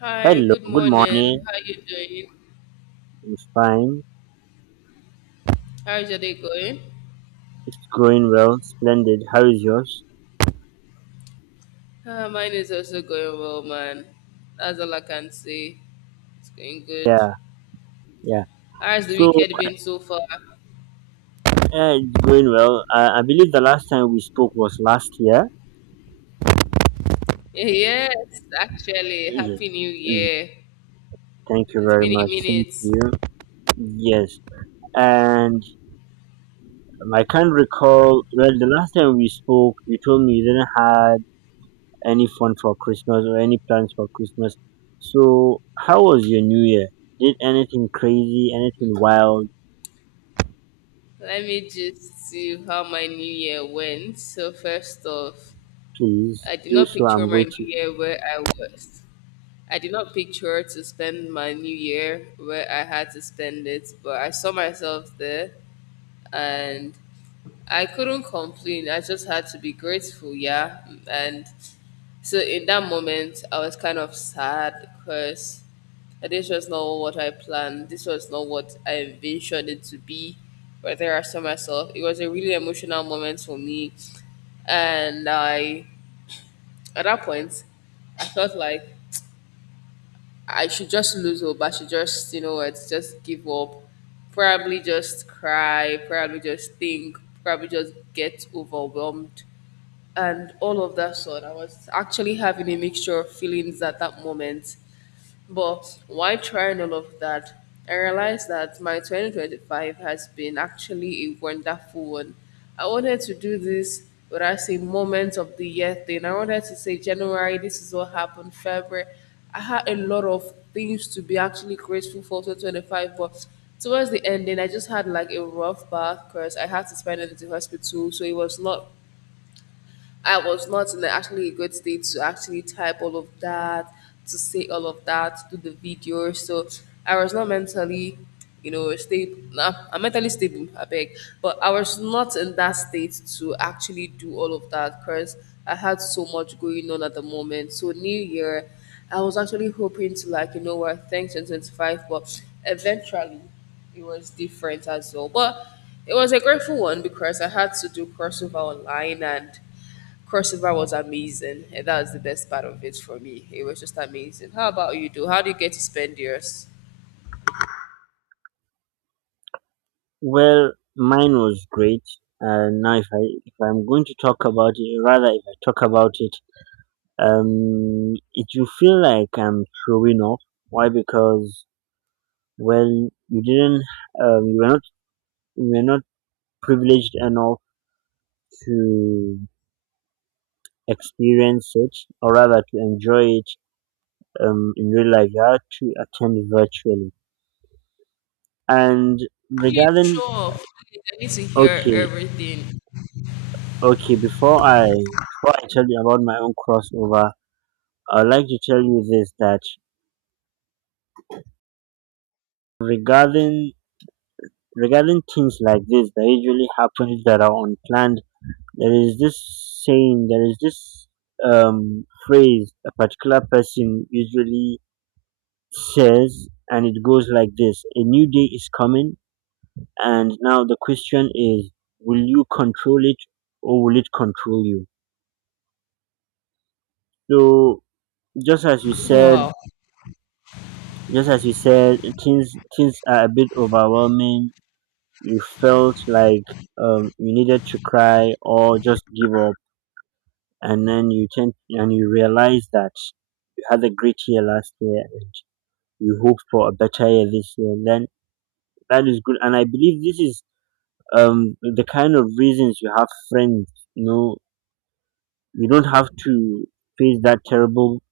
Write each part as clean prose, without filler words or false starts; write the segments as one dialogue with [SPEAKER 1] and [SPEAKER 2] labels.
[SPEAKER 1] Hi,
[SPEAKER 2] Hello,
[SPEAKER 1] good
[SPEAKER 2] good morning.
[SPEAKER 1] morning. How you doing?
[SPEAKER 2] I'm fine.
[SPEAKER 1] How's your day going?
[SPEAKER 2] It's going well, splendid. How is yours?
[SPEAKER 1] Mine is also going well, man. That's all I can say. It's going good.
[SPEAKER 2] Yeah, yeah.
[SPEAKER 1] How's the
[SPEAKER 2] So,
[SPEAKER 1] weekend been so far?
[SPEAKER 2] yeah, it's going well. I believe the last time we spoke was last year.
[SPEAKER 1] Yes, actually,
[SPEAKER 2] Yes.
[SPEAKER 1] happy new
[SPEAKER 2] yes.
[SPEAKER 1] year.
[SPEAKER 2] Thank you
[SPEAKER 1] It's
[SPEAKER 2] very
[SPEAKER 1] been a
[SPEAKER 2] much. Thank
[SPEAKER 1] minute.
[SPEAKER 2] you. Yes. And I can't recall, well, the last time we spoke, you told me you didn't have any fun for Christmas or any plans for Christmas. So, how was your New Year? Did anything crazy, anything wild?
[SPEAKER 1] Let me just see how my new year went. So first off,
[SPEAKER 2] Please
[SPEAKER 1] I did
[SPEAKER 2] do
[SPEAKER 1] not
[SPEAKER 2] so.
[SPEAKER 1] picture
[SPEAKER 2] I'm
[SPEAKER 1] my new
[SPEAKER 2] waiting.
[SPEAKER 1] year where I was. I did not picture to spend my new year where I had to spend it, but I saw myself there and I couldn't complain. I just had to be grateful, yeah. And so in that moment, I was kind of sad because this was not what I planned. This was not what I envisioned it to be. But there I saw myself. It was a really emotional moment for me, and I at that point, I felt like I should just lose hope. I should just you know what, just give up, probably just cry, probably just think, probably just get overwhelmed, and all of that sort. I was actually having a mixture of feelings at that moment. But while trying all of that, I realized that my 2025 has been actually a wonderful one. I wanted to do this, but I say moment of the year thing. I wanted to say January, this is what happened, February. I had a lot of things to be actually grateful for 2025, but towards the ending, I just had like a rough bath because I had to spend it in the hospital, so it was not, I was not in actually a good state to actually type all of that, to say all of that, to do the video. So I was not mentally, stable. Nah, I'm mentally stable, I beg. But I was not in that state to actually do all of that because I had so much going on at the moment. So New Year, I was actually hoping to like, you know what, thanks in 25, but eventually it was different as well. But it was a grateful one because I had to do crossover online, and Crossover was amazing, and that was the best part of it for me. It was just amazing. How about you, do? How do you get to spend yours?
[SPEAKER 2] Well, mine was great. Now, if I'm going to talk about it, rather if I talk about it, it will feel like I'm showing off. Why? Because well, you didn't, um, you were not, you were not privileged enough to experience it, or rather to enjoy it, in real life. You had to attend virtually. And
[SPEAKER 1] Please
[SPEAKER 2] regarding,
[SPEAKER 1] show off. Please, I need to hear
[SPEAKER 2] okay,
[SPEAKER 1] everything.
[SPEAKER 2] okay, before I tell you about my own crossover. I'd like to tell you this: that regarding regarding things like this that usually happens that are unplanned, there is this saying, there is this phrase a particular person usually says, and it goes like this: a new day is coming, and now the question is, will you control it, or will it control you? So just as you said
[SPEAKER 1] Wow.
[SPEAKER 2] just as you said, things are a bit overwhelming, you felt like you needed to cry or just give up, and then you tend and you realize that you had a great year last year and you hope for a better year this year, and then that is good. And I believe this is the kind of reasons you have friends. You know, you don't have to face that terrible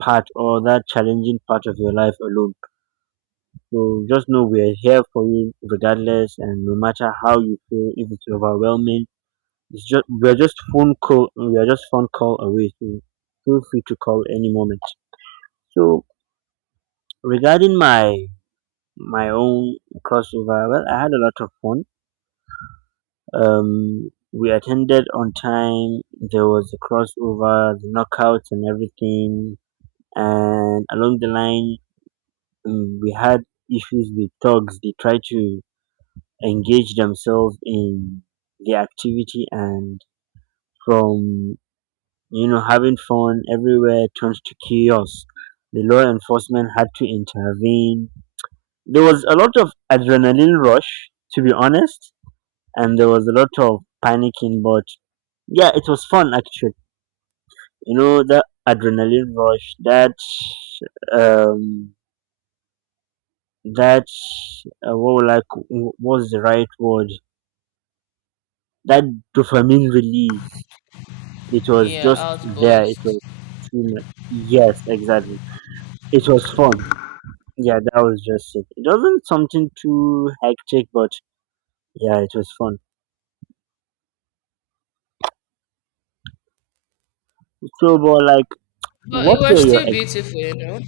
[SPEAKER 2] part or that challenging part of your life alone. So just know we are here for you regardless, and no matter how you feel, if it's overwhelming. It's just we are just phone call away, so feel free to call any moment. So regarding my own crossover, well, I had a lot of fun. We attended on time. There was a crossover, the knockouts, and everything. And along the line, we had issues with thugs. They tried to engage themselves in the activity, and from, having fun everywhere turned to chaos. The law enforcement had to intervene. There was a lot of adrenaline rush, to be honest, and there was a lot of panicking, but yeah, it was fun actually. You know, that adrenaline rush, um, that, what like, was the right word? That dopamine release. It was
[SPEAKER 1] Yeah,
[SPEAKER 2] just there. It
[SPEAKER 1] outburst.
[SPEAKER 2] was too much. Yes, exactly. It was fun. Yeah, that was just it. It wasn't something too hectic, but yeah, it was fun. So, but like,
[SPEAKER 1] But it
[SPEAKER 2] what
[SPEAKER 1] was
[SPEAKER 2] were your
[SPEAKER 1] still
[SPEAKER 2] ex-
[SPEAKER 1] beautiful, you know.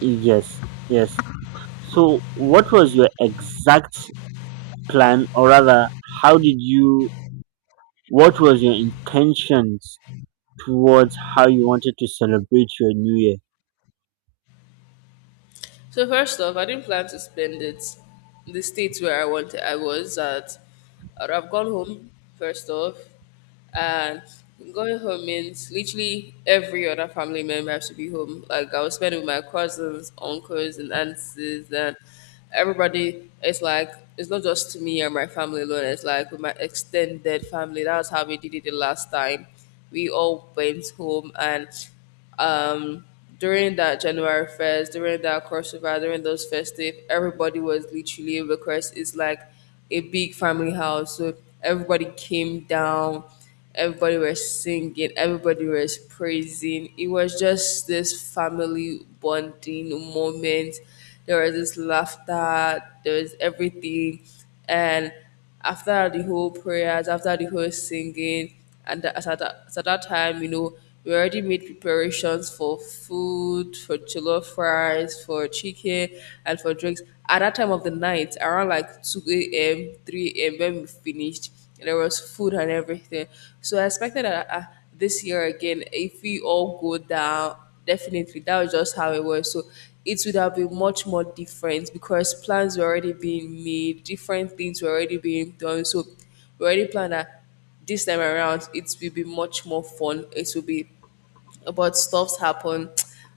[SPEAKER 2] yes, yes. So, what was your exact plan, or rather, how did you? What was your intentions towards how you wanted to celebrate your New Year?
[SPEAKER 1] So first off, I didn't plan to spend it in the states where I wanted I was at. I would have gone home first off, and going home means literally every other family member has to be home. Like I was spending with my cousins, uncles, and aunts, and everybody. It's like it's not just me and my family alone. It's like with my extended family. That's how we did it the last time. We all went home and um, during that January 1st, during that crossover, during those festive, everybody was literally, because it's like a big family house. So everybody came down, everybody was singing, everybody was praising. It was just this family bonding moment. There was this laughter, there was everything. And after the whole prayers, after the whole singing, and at that time, you know, we already made preparations for food, for jollof fries, for chicken, and for drinks. At that time of the night, around like 2 a.m., 3 a.m., when we finished, there was food and everything. So I expected that this year again, if we all go down, definitely, that was just how it was, so it would have been much more different because plans were already being made, different things were already being done, so we already planned that this time around it will be much more fun, it will be, but stuff's happened.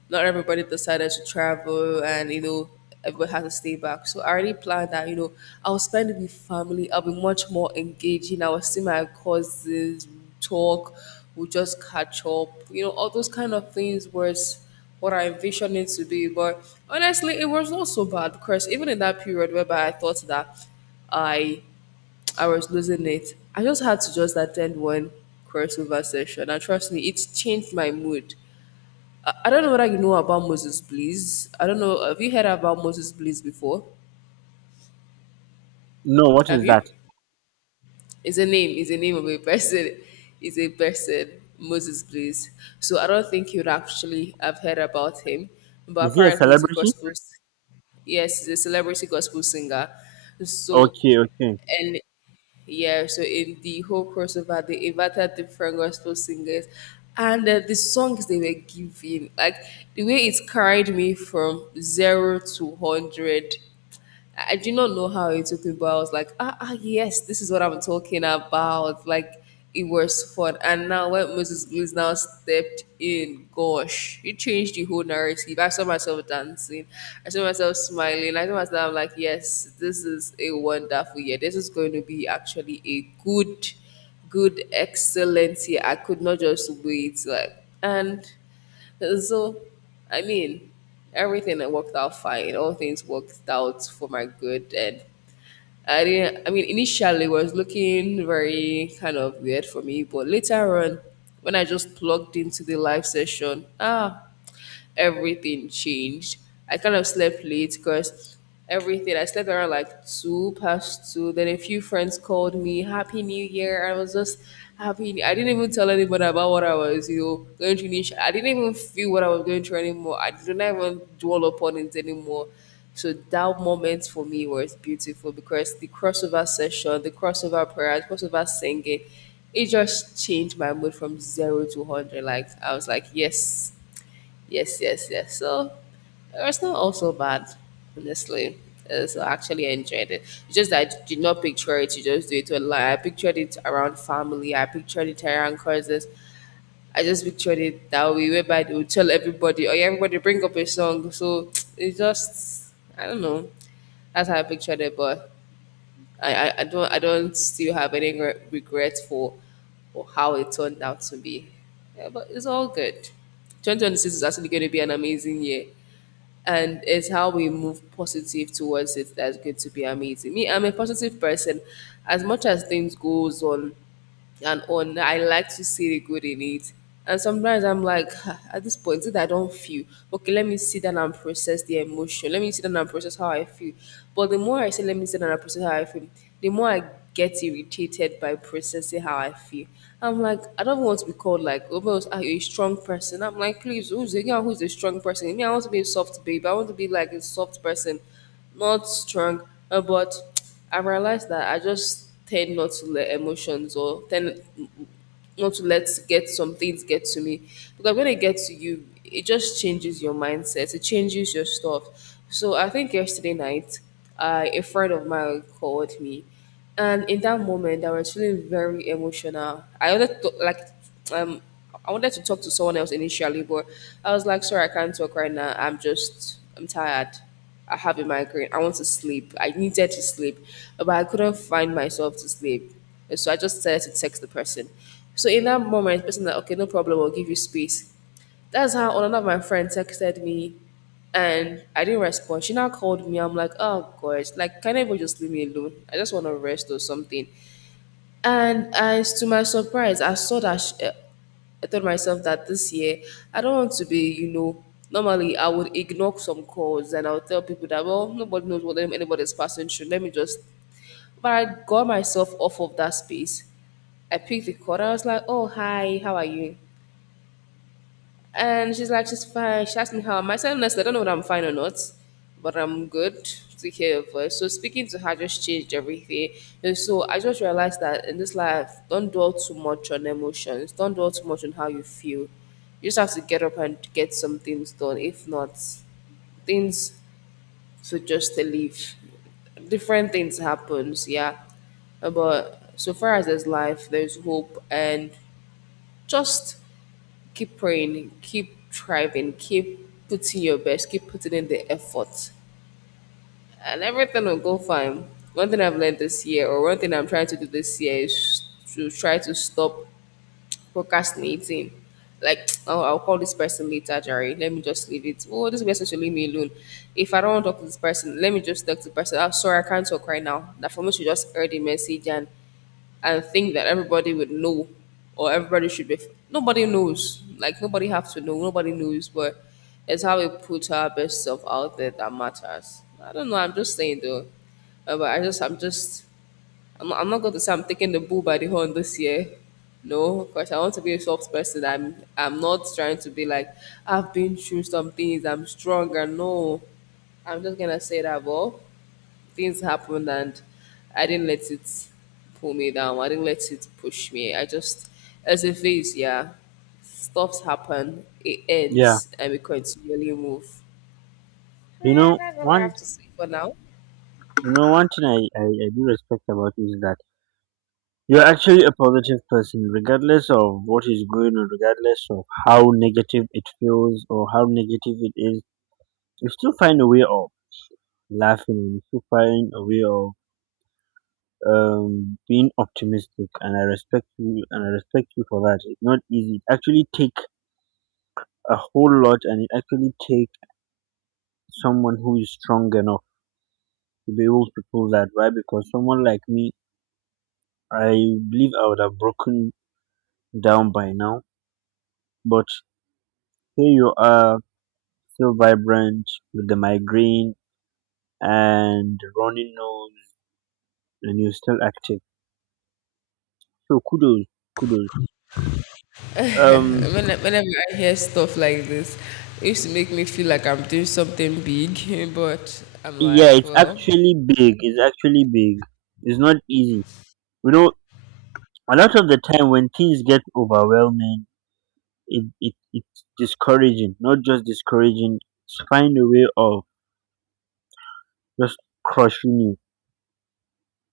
[SPEAKER 1] Not everybody decided to travel, and you know, everybody had to stay back. So I already planned that you know I'll spend it with family. I'll be much more engaging. I will see my cousins, talk, we'll just catch up. You know, all those kind of things was what I envisioned it to be. But honestly, it was not so bad because even in that period whereby I thought that I I was losing it, I just had to just attend one crossover session and trust me, it changed my mood. I don't know whether you know about Moses Bliss. I don't know. Have you heard about Moses Bliss before?
[SPEAKER 2] No, what
[SPEAKER 1] Have
[SPEAKER 2] is that?
[SPEAKER 1] you? It's a name. It's a name of a person. It's a person. Moses Bliss. So I don't think you'd actually have heard about him, but
[SPEAKER 2] Is he a
[SPEAKER 1] apparently he's a
[SPEAKER 2] celebrity?
[SPEAKER 1] gospel. Yes, he's a celebrity gospel singer. So
[SPEAKER 2] Okay, okay,
[SPEAKER 1] and yeah, so in the whole crossover, they invited different gospel singers, and the songs they were giving, like the way it carried me from zero to hundred, I do not know how it took me, but I was like, ah, ah yes, this is what I'm talking about. Like it was fun. And now when Moses Blues now stepped in, gosh, it changed the whole narrative. I saw myself dancing, I saw myself smiling, I saw myself, I'm like, yes, this is a wonderful year. This is going to be actually a good, good, excellent year. I could not just wait. Like and so, I mean, everything that worked out fine. All things worked out for my good, and I didn't, I mean, initially it was looking very kind of weird for me, but later on, when I just plugged into the live session, ah, everything changed. I kind of slept late because everything, I slept around like two past two. Then a few friends called me, Happy New Year. I was just happy. I didn't even tell anybody about what I was, you know, going through. I didn't even feel what I was going through anymore. I did not even dwell upon it anymore. So that moment for me was beautiful because the crossover session, the crossover prayer, the crossover singing, it just changed my mood from zero to hundred. Like I was like, yes, yes, yes, yes. So it was not also bad, honestly. So I actually enjoyed it. It's just that I did not picture it. You just do it online. I pictured it around family. I pictured it around cousins. I just pictured it that way, whereby they would tell everybody, oh yeah, everybody bring up a song. So it's just, I don't know. That's how I pictured it, but I don't still have any regret for how it turned out to be. Yeah, but it's all good. 2026 is actually going to be an amazing year, and it's how we move positive towards it that's going to be amazing. Me, I'm a positive person. As much as things goes on and on. I like to see the good in it. And sometimes I'm like, "Ah, at this point, that I don't feel okay. Let me sit down and process the emotion. Let me sit down and process how I feel. But the more I say, let me sit down and process how I feel, the more I get irritated by processing how I feel. I'm like, I don't want to be called like, oh, but are you a strong person? I'm like, please, who's the yeah, who's a strong person? Me, I want to be a soft babe. I want to be like a soft person, not strong. But I realized that I just tend not to let emotions or tend not to let get some things get to me because when it gets to you, it just changes your mindset. It changes your stuff. So I think yesterday night, a friend of mine called me and in that moment, I was feeling very emotional. Um, I wanted to talk to someone else initially, but I was like, sorry, I can't talk right now. I'm tired. I have a migraine. I want to sleep. I needed to sleep, but I couldn't find myself to sleep. So I just started to text the person. So in that moment, the person like, okay, no problem. I'll give you space. That's how another of my friends texted me and I didn't respond. She now called me. I'm like, oh gosh, like can everyone just leave me alone? I just want to rest or something. And as to my surprise, I saw that I told myself that this year I don't want to be, you know, normally I would ignore some calls and I would tell people that, well, nobody knows what anybody's passing through. Let me just, but I got myself off of that space. I picked the call. I was like, "Oh, hi, how are you?" And she's like, she's fine. She asked me how am I. I said, honestly, I don't know whether I'm fine or not, but I'm good to hear her voice. So speaking to her just changed everything. And so I just realized that in this life, don't dwell too much on emotions. Don't dwell too much on how you feel. You just have to get up and get some things done. If not, things should just leave. Different things happens, yeah. But so far as there's life, there's hope, and just keep praying, keep striving, keep putting your best, keep putting in the effort, and everything will go fine. One thing I've learned this year, or one thing I'm trying to do this year, is to try to stop procrastinating. Like, oh, I'll call this person later, Jerry. Let me just leave it. Oh, this person should leave me alone. If I don't want to talk to this person, let me just talk to the person. I'm sorry, I can't talk right now. That for me should just air the message, and think that everybody would know, or everybody should be, nobody knows, like nobody have to know, nobody knows. But it's how we put our best self out there that matters. I don't know, I'm just saying though. But I just I'm not, I'm not going to say I'm taking the bull by the horn this year. No, because I want to be a soft person. I'm not trying to be like I've been through some things, I'm stronger. No, I'm just gonna say that, well, things happened and I didn't let it pull me down. I didn't let it push me. I just, as a phase, yeah, stuff's happen, it
[SPEAKER 2] yeah.
[SPEAKER 1] ends, and we continually move.
[SPEAKER 2] You
[SPEAKER 1] And
[SPEAKER 2] know
[SPEAKER 1] that's all I
[SPEAKER 2] one,
[SPEAKER 1] have to say for now.
[SPEAKER 2] you know one thing I do respect about you is that you're actually a positive person, regardless of what is going on, regardless of how negative it feels or how negative it is. You still find a way of laughing, and you still find a way of being optimistic, and I respect you, and I respect you for that. It's not easy. It actually take a whole lot, and it actually take someone who is strong enough to be able to pull that. Why? Because someone like me, I believe I would have broken down by now, but here you are, still vibrant with the migraine and runny nose, and you're still active. So kudos, kudos. Um,
[SPEAKER 1] Whenever I hear stuff like this, it used to make me feel like I'm doing something big, but I'm
[SPEAKER 2] yeah,
[SPEAKER 1] like,
[SPEAKER 2] it's
[SPEAKER 1] well,
[SPEAKER 2] actually big. It's actually big. It's not easy. You know, a lot of the time when things get overwhelming, it's discouraging. Not just discouraging. It's find a way of just crushing you.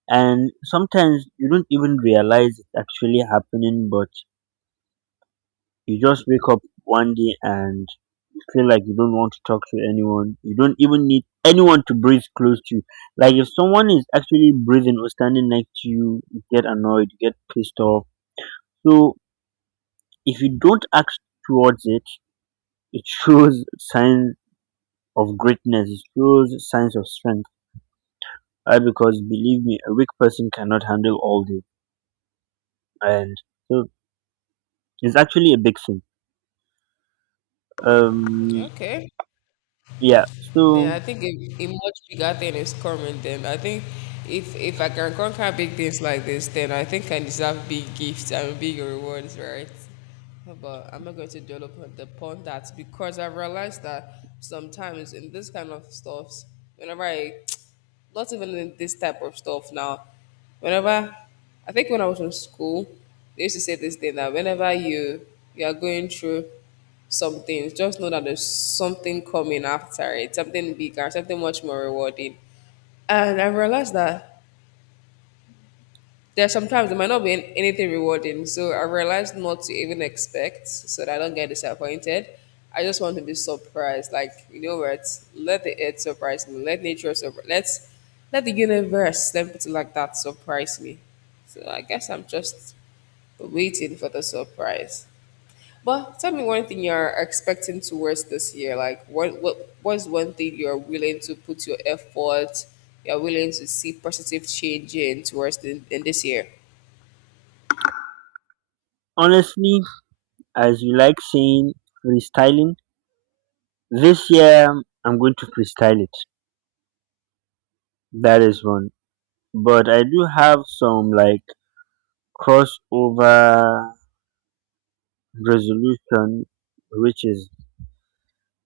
[SPEAKER 2] And sometimes you don't even realize it's actually happening, but you just wake up one day and you feel like you don't want to talk to anyone. You don't even need anyone to breathe close to you. Like if someone is actually breathing or standing next to you, you get annoyed, you get pissed off. So if you don't act towards it, it shows signs of greatness, it shows signs of strength. Because believe me, a weak person cannot handle all this. And so it's actually a big thing. Um
[SPEAKER 1] okay.
[SPEAKER 2] yeah,
[SPEAKER 1] Yeah,
[SPEAKER 2] so
[SPEAKER 1] I think a much bigger thing is coming then. I think if I can conquer big things like this, then I think I deserve big gifts and big rewards, right? But I'm not going to dwell upon that, because I've realized that sometimes in this kind of stuffs, whenever I not even in this type of stuff now. Whenever I think when I was in school, they used to say this thing that whenever you are going through some things, just know that there's something coming after it, something bigger, something much more rewarding. And I realized that there are sometimes there might not be anything rewarding. So I realized not to even expect, so that I don't get disappointed. I just want to be surprised. Like, you know what? Let the earth surprise me. Let nature surprise, let the universe, let me put it like that, surprise me. So I guess I'm just waiting for the surprise. But tell me one thing you're expecting towards this year. Like what's one thing you're willing to put your effort, you're willing to see positive change in towards in this year?
[SPEAKER 2] honestly, as you like saying, freestyling, this year I'm going to freestyle it. That is one. But I do have some like crossover resolution, which is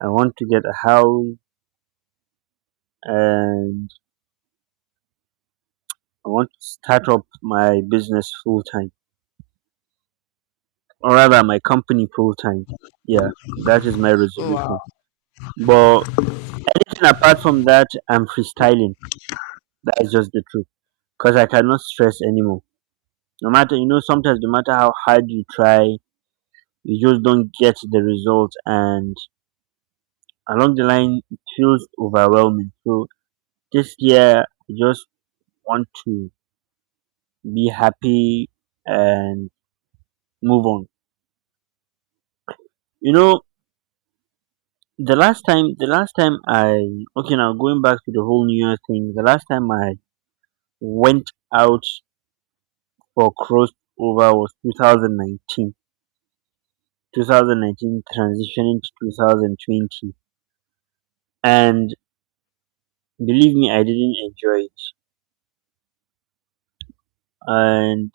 [SPEAKER 2] I want to get a house, and I want to start up my business full time, or rather my company full time. Yeah, that is my
[SPEAKER 1] Wow.
[SPEAKER 2] resolution. But anything apart from that, I'm freestyling. That is just the truth because I cannot stress anymore. No matter, you know, sometimes no matter how hard you try, you just don't get the result, and along the line it feels overwhelming. So this year I just want to be happy and move on, you know. The last time I Okay, now going back to the whole new year thing, the last time I went out for crossover was 2019, 2019 transitioning to 2020. And believe me, I didn't enjoy it. And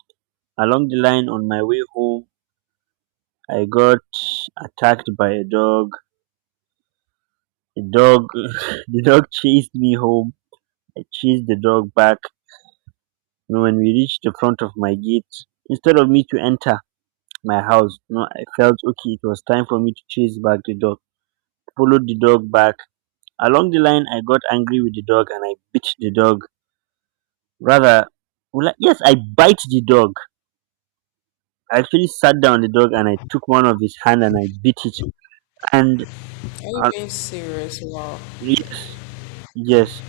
[SPEAKER 2] along the line on my way home, I got attacked by a dog. The dog, the dog chased me home. I chased the dog back. You know, when we reached the front of my gate, instead of me to enter my house, you know, I felt okay. It was time for me to chase back the dog. Followed the dog back. Along the line, I got angry with the dog and I bit the dog. Rather, well, yes, I bite the dog. I actually sat down the dog and I took one of his hand and I beat it. And
[SPEAKER 1] Are you
[SPEAKER 2] uh,
[SPEAKER 1] being serious? Wow.
[SPEAKER 2] yes, yes,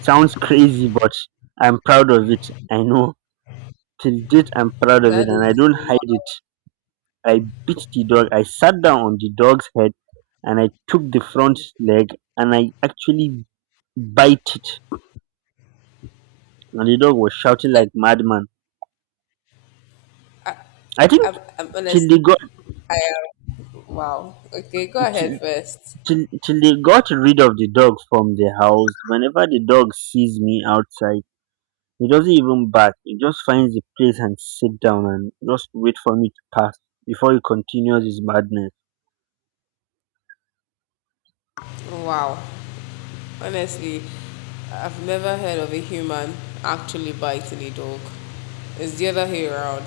[SPEAKER 2] sounds crazy, but I'm proud of it. I know till date I'm proud of it
[SPEAKER 1] That
[SPEAKER 2] and I
[SPEAKER 1] is
[SPEAKER 2] don't
[SPEAKER 1] wow.
[SPEAKER 2] hide it. I beat the dog. I sat down on the dog's head and I took the front leg and I actually bite it. And the dog was shouting
[SPEAKER 1] Eh,
[SPEAKER 2] like madman. I think
[SPEAKER 1] I'm
[SPEAKER 2] till
[SPEAKER 1] honestly,
[SPEAKER 2] they got
[SPEAKER 1] I am wow. Okay, go ahead
[SPEAKER 2] till,
[SPEAKER 1] first.
[SPEAKER 2] till they got rid of the dog from the house. Whenever the dog sees me outside, he doesn't even bark, he just finds the place and sit down and just wait for me to pass before he continues his madness.
[SPEAKER 1] Wow. Honestly, I've never heard of a human actually biting a dog. It's the other way around.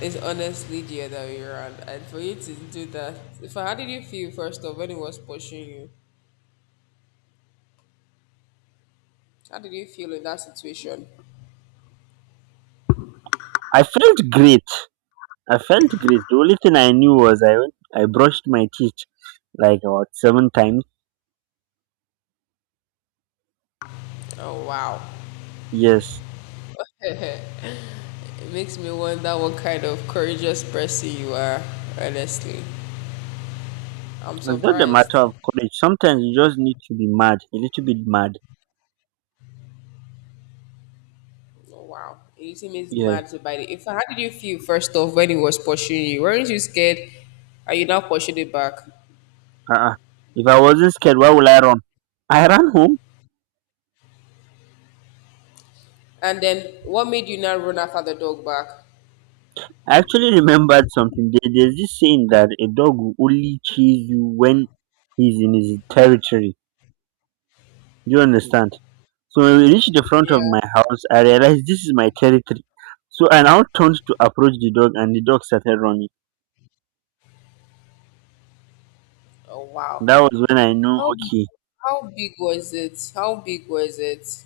[SPEAKER 1] It's honestly the other way around. And for you to do that, if how did you feel first of when it was pushing you? How did you feel in that situation?
[SPEAKER 2] I felt great. I felt great. The only thing I knew was I went, I brushed my teeth like about seven times.
[SPEAKER 1] Oh wow.
[SPEAKER 2] Yes.
[SPEAKER 1] It makes me wonder what kind of courageous person you are, honestly. I'm
[SPEAKER 2] It's not a
[SPEAKER 1] surprised.
[SPEAKER 2] matter of courage. Sometimes you just need to be mad, a little bit mad.
[SPEAKER 1] Oh, wow. You seem is
[SPEAKER 2] Yes.
[SPEAKER 1] mad by it. In fact, how did you feel first off when he was pursuing you? Weren't you scared? Are you now pursued it back?
[SPEAKER 2] Uh-uh. If I wasn't scared, why would I run? I ran home.
[SPEAKER 1] And then what made you now run after the dog back?
[SPEAKER 2] I actually remembered something. There's this saying that a dog will only chase you when he's in his territory. Do you understand? So when we reached the front of
[SPEAKER 1] Yeah.
[SPEAKER 2] my house, I realized this is my territory. So I now turned to approach the dog, and the dog started running.
[SPEAKER 1] Oh wow.
[SPEAKER 2] That was when I know,
[SPEAKER 1] How big
[SPEAKER 2] okay,
[SPEAKER 1] how big was it? How big was it?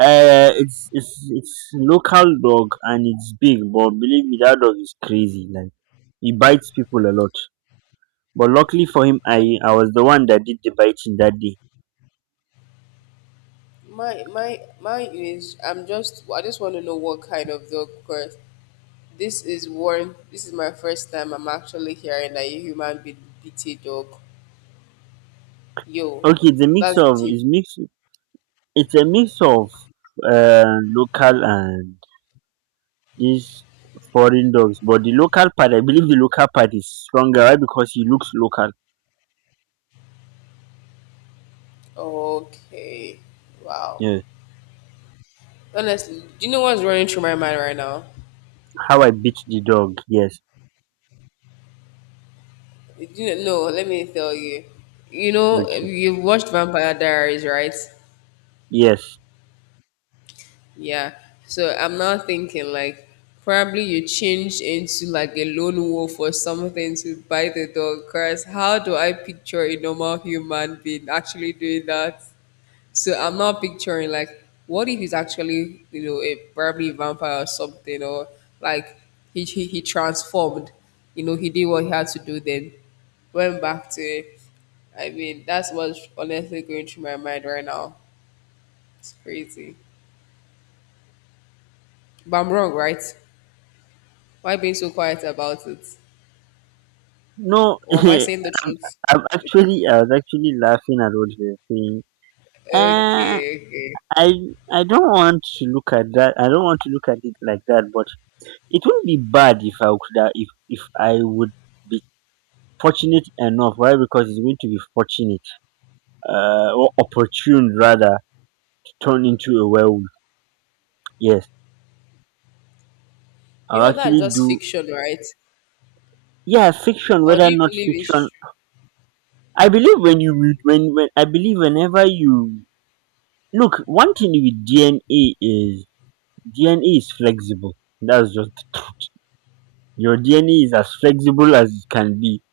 [SPEAKER 2] it's it's local dog and it's big, but believe me, that dog is crazy. Like, he bites people a lot. But luckily for him, I was the one that did the biting that day.
[SPEAKER 1] My is I'm just I just want to know what kind of dog cause. This is one. This is my first time I'm actually hearing that a human be beat a dog. Yo,
[SPEAKER 2] Okay,
[SPEAKER 1] that's deep.
[SPEAKER 2] it's a mix of local and these foreign dogs, but the local part, I believe the local part is stronger. Why? Because he looks local.
[SPEAKER 1] Okay, wow.
[SPEAKER 2] Yeah.
[SPEAKER 1] Honestly, do you know what's running through my mind right now?
[SPEAKER 2] How I beat the dog. Yes.
[SPEAKER 1] Do you know, no, let me tell you. You know,
[SPEAKER 2] Okay.
[SPEAKER 1] you've watched Vampire Diaries, right?
[SPEAKER 2] Yes.
[SPEAKER 1] Yeah. So I'm now thinking like, probably you changed into like a lone wolf or something to bite the dog. Cause how do I picture a normal human being actually doing that? So I'm not picturing like, what if he's actually, you know, a probably vampire or something, or like he transformed, you know, he did what he had to do, then went back to it. I mean, that's what's honestly going through my mind right now. It's crazy, but I'm wrong, right? Why being so quiet about it?
[SPEAKER 2] No,
[SPEAKER 1] Or am I saying the truth?
[SPEAKER 2] I'm actually, I was actually laughing at what you were saying. Uh,
[SPEAKER 1] Okay, okay.
[SPEAKER 2] I, I don't want to look at that. I don't want to look at it like that, but it wouldn't be bad if I could, if I would be fortunate enough. Why? Because it's going to be fortunate, or opportune rather, to turn into a werewolf. Yes.
[SPEAKER 1] You
[SPEAKER 2] I'll
[SPEAKER 1] know that's
[SPEAKER 2] actually
[SPEAKER 1] just
[SPEAKER 2] do
[SPEAKER 1] fiction, right?
[SPEAKER 2] yeah, fiction,
[SPEAKER 1] Or do
[SPEAKER 2] whether
[SPEAKER 1] you
[SPEAKER 2] not
[SPEAKER 1] believe
[SPEAKER 2] fiction.
[SPEAKER 1] it's
[SPEAKER 2] I believe when you read when I believe whenever you look, one thing with DNA is DNA is flexible. That's just the truth. Your DNA is as flexible as it can be.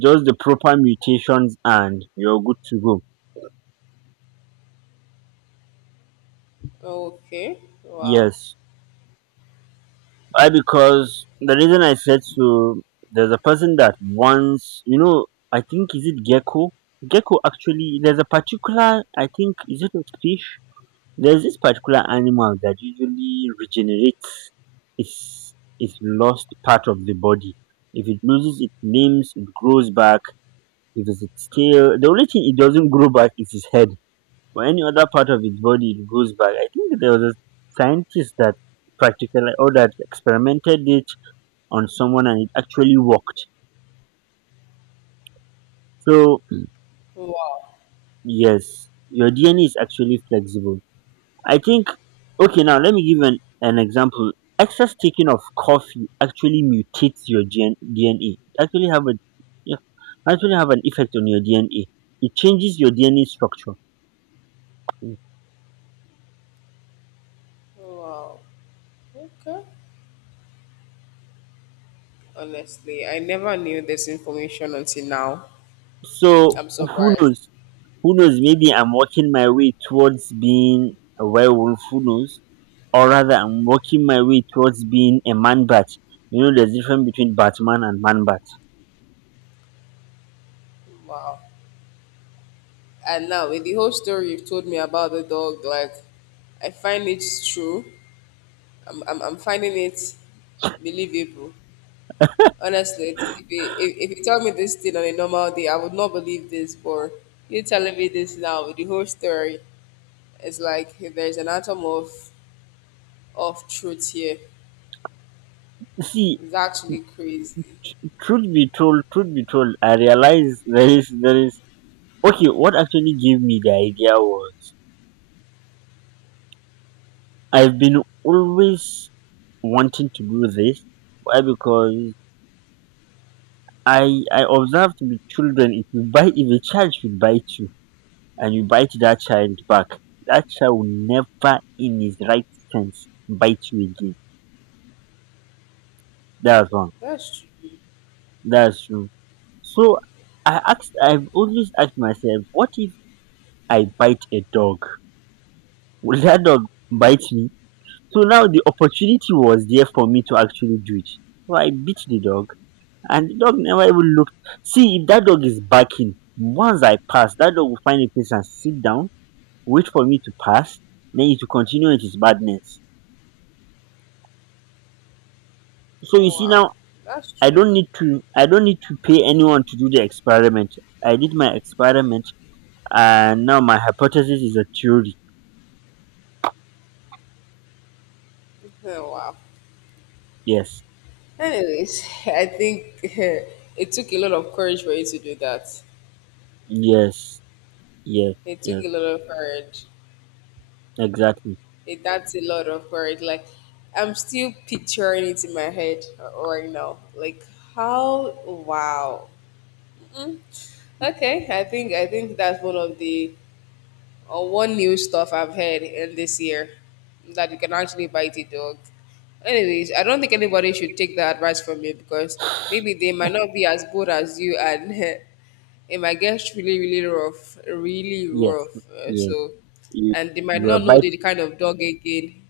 [SPEAKER 2] Just the proper mutations and you're good to go.
[SPEAKER 1] true? Okay. Wow.
[SPEAKER 2] Yes. Why? Because the reason I said so, there's a person that once, you know, I think, is it Gecko? Gecko actually, there's a particular, I think, is it a fish? There's this particular animal that usually regenerates its lost part of the body. If it loses its limbs, it grows back. If it's its tail, the only thing it doesn't grow back is its head. But any other part of its body, it grows back. I think there was a scientist that practically or that experimented it on someone and it actually worked. So
[SPEAKER 1] Wow.
[SPEAKER 2] yes, your DNA is actually flexible. I think okay, now let me give an example. Excess taking of coffee actually mutates your DNA. Actually have a yeah, actually have an effect on your DNA. It changes your DNA structure.
[SPEAKER 1] Wow. Okay. Honestly, I never knew this information until now.
[SPEAKER 2] So
[SPEAKER 1] I'm
[SPEAKER 2] who
[SPEAKER 1] surprised.
[SPEAKER 2] knows? Who knows? Maybe I'm working my way towards being a werewolf. Who knows? Or rather, I'm working my way towards being a man bat. You know, there's difference between Batman and man bat.
[SPEAKER 1] Wow. And now, with the whole story you've told me about the dog, like, I find it true. I'm finding it believable. Honestly, if you tell me this thing on a normal day, I would not believe this. But you telling me this now with the whole story, it's like there's an atom of truth here.
[SPEAKER 2] See,
[SPEAKER 1] It's actually crazy.
[SPEAKER 2] truth be told, I realize there is okay, what actually gave me the idea was I've been always wanting to do this. Why? Because I observed with children if you bite, if a child should bite you and you bite that child back, that child will never in his right sense bite you again. That's one.
[SPEAKER 1] That's true.
[SPEAKER 2] That's true. So I've always asked myself, what if I bite a dog? Will that dog bite me? So now the opportunity was there for me to actually do it. So I beat the dog and the dog never even looked. See, if that dog is barking, once I pass, that dog will find a place and sit down, wait for me to pass, then it will continue with its madness. So you see
[SPEAKER 1] Wow,
[SPEAKER 2] now
[SPEAKER 1] that's
[SPEAKER 2] I
[SPEAKER 1] true.
[SPEAKER 2] don't need to I don't need to pay anyone to do the experiment. I did my experiment and now my hypothesis is a theory.
[SPEAKER 1] Oh, wow.
[SPEAKER 2] Yes.
[SPEAKER 1] Anyways, I think it took a lot of courage for you to do that.
[SPEAKER 2] Yes. Yes.
[SPEAKER 1] It took
[SPEAKER 2] Yes.
[SPEAKER 1] a lot of courage.
[SPEAKER 2] Exactly.
[SPEAKER 1] That's a lot of courage. Like, I'm still picturing it in my head right now. Like, how? Wow. Mm, okay, I think that's one of the or one new stuff I've heard in this year, that you can actually bite a dog. Anyways, I don't think anybody should take that advice from you, because maybe they might not be as good as you, and it might get really, really rough, really
[SPEAKER 2] Yes.
[SPEAKER 1] rough.
[SPEAKER 2] Yes.
[SPEAKER 1] So,
[SPEAKER 2] You
[SPEAKER 1] and they might
[SPEAKER 2] you are
[SPEAKER 1] not know
[SPEAKER 2] biting.
[SPEAKER 1] the kind of dog again.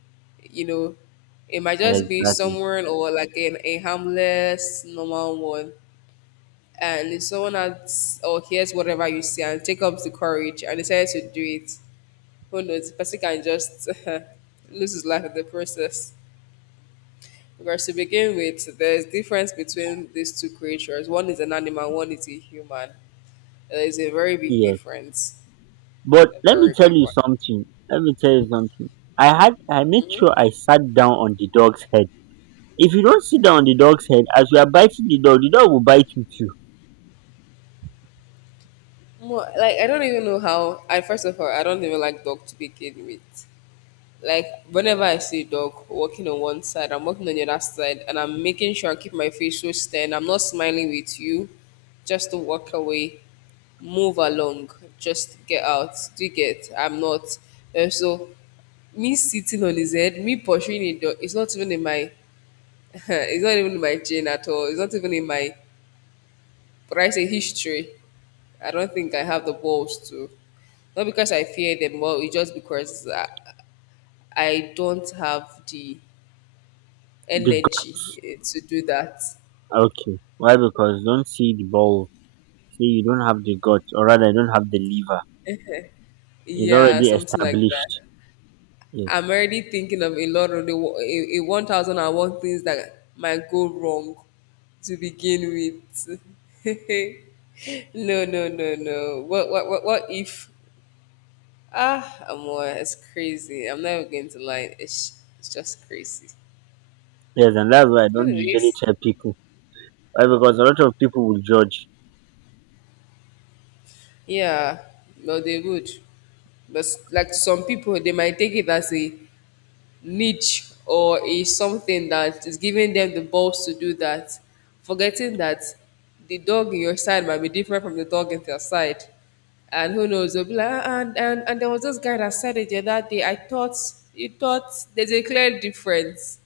[SPEAKER 1] You know, it might just be
[SPEAKER 2] Exactly.
[SPEAKER 1] someone, or like a harmless, normal one. And if someone acts or hears whatever you say and take up the courage and decides to do it, who knows? The person can just lose his life in the process. Because to begin with, there's difference between these two creatures. One is an animal, one is a human. There is a very big
[SPEAKER 2] Yes.
[SPEAKER 1] difference.
[SPEAKER 2] But
[SPEAKER 1] A
[SPEAKER 2] let me
[SPEAKER 1] very
[SPEAKER 2] tell
[SPEAKER 1] big
[SPEAKER 2] you
[SPEAKER 1] one.
[SPEAKER 2] something. Let me tell you something. I made sure I sat down on the dog's head. If you don't sit down on the dog's head, as you are biting the dog will bite you too.
[SPEAKER 1] Well, like, I don't even know how. I First of all, I don't even like dog to begin with. Like, whenever I see a dog walking on one side, I'm walking on the other side, and I'm making sure I keep my face so stern. I'm not smiling with you, just to walk away, move along, just get out. Do you get? I'm not. And so, me sitting on his head, me pursuing a dog, it's not even in my, it's not even in my gene at all. It's not even in my, but I say history. I don't think I have the balls to. Not because I fear them, but it's just because I don't have the
[SPEAKER 2] The gut.
[SPEAKER 1] energy to do that.
[SPEAKER 2] Okay. Why? Because don't see the ball. See, you don't have the gut, or rather, you don't have the liver. It's
[SPEAKER 1] Yeah,
[SPEAKER 2] already
[SPEAKER 1] something like that.
[SPEAKER 2] established. Yes.
[SPEAKER 1] I'm already thinking of a lot of a 1001 things that might go wrong to begin with. No, no, no, no. What if? Ah, Amor, it's crazy. I'm never going to lie. It's just crazy.
[SPEAKER 2] Yes, and that's why I don't usually
[SPEAKER 1] Anyways,
[SPEAKER 2] tell people. Why? Because a lot of people will judge.
[SPEAKER 1] yeah, well, they would. But like, to some people, they might take it as a niche, or a something that is giving them the balls to do that, forgetting that the dog in your side might be different from the dog in their side. And who knows? They'll be like, "Ah, and there was this guy that said it the other day." I thought, you thought there's a clear difference.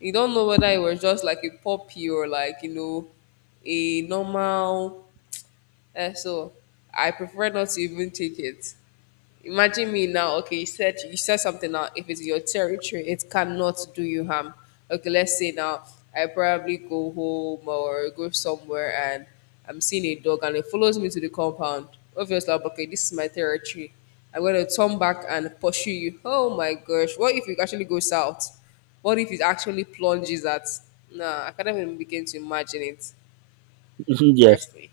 [SPEAKER 1] You don't know whether it was just like a puppy or like, you know, a normal, so I prefer not to even take it. Imagine me now. Okay, you said something now. If it's your territory, it cannot do you harm. Okay, let's say now I probably go home or go somewhere and I'm seeing a dog and it follows me to the compound. Obviously, I'm like, okay, this is my territory. I'm gonna turn back and pursue you. Oh my gosh! What if it actually goes south? What if it actually plunges at? Nah, I can't even begin to imagine it.
[SPEAKER 2] Yes,
[SPEAKER 1] Trust me.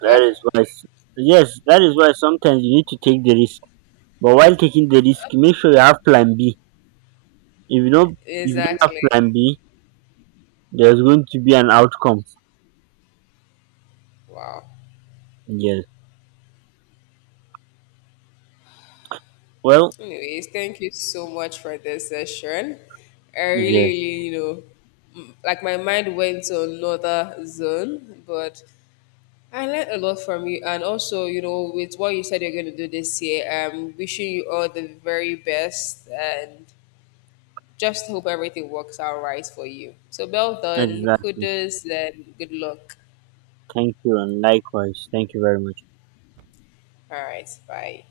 [SPEAKER 2] that
[SPEAKER 1] Huh?
[SPEAKER 2] is why. S- Yes, that is why sometimes you need to take the risk. But while taking the risk, make sure you have plan B. If you don't have
[SPEAKER 1] Exactly.
[SPEAKER 2] plan B, there's going to be an outcome.
[SPEAKER 1] Wow.
[SPEAKER 2] Yes. Well,
[SPEAKER 1] Anyways, thank you so much for this session. I really,
[SPEAKER 2] yes,
[SPEAKER 1] really, m- like my mind went to another zone, but I learned a lot from you. And also, with what you said you're going to do this year, I'm wishing you all the very best and just hope everything works out right for you. So, well done.
[SPEAKER 2] exactly.
[SPEAKER 1] Kudos and good luck.
[SPEAKER 2] Thank you and likewise. Thank you very much.
[SPEAKER 1] All right. Bye.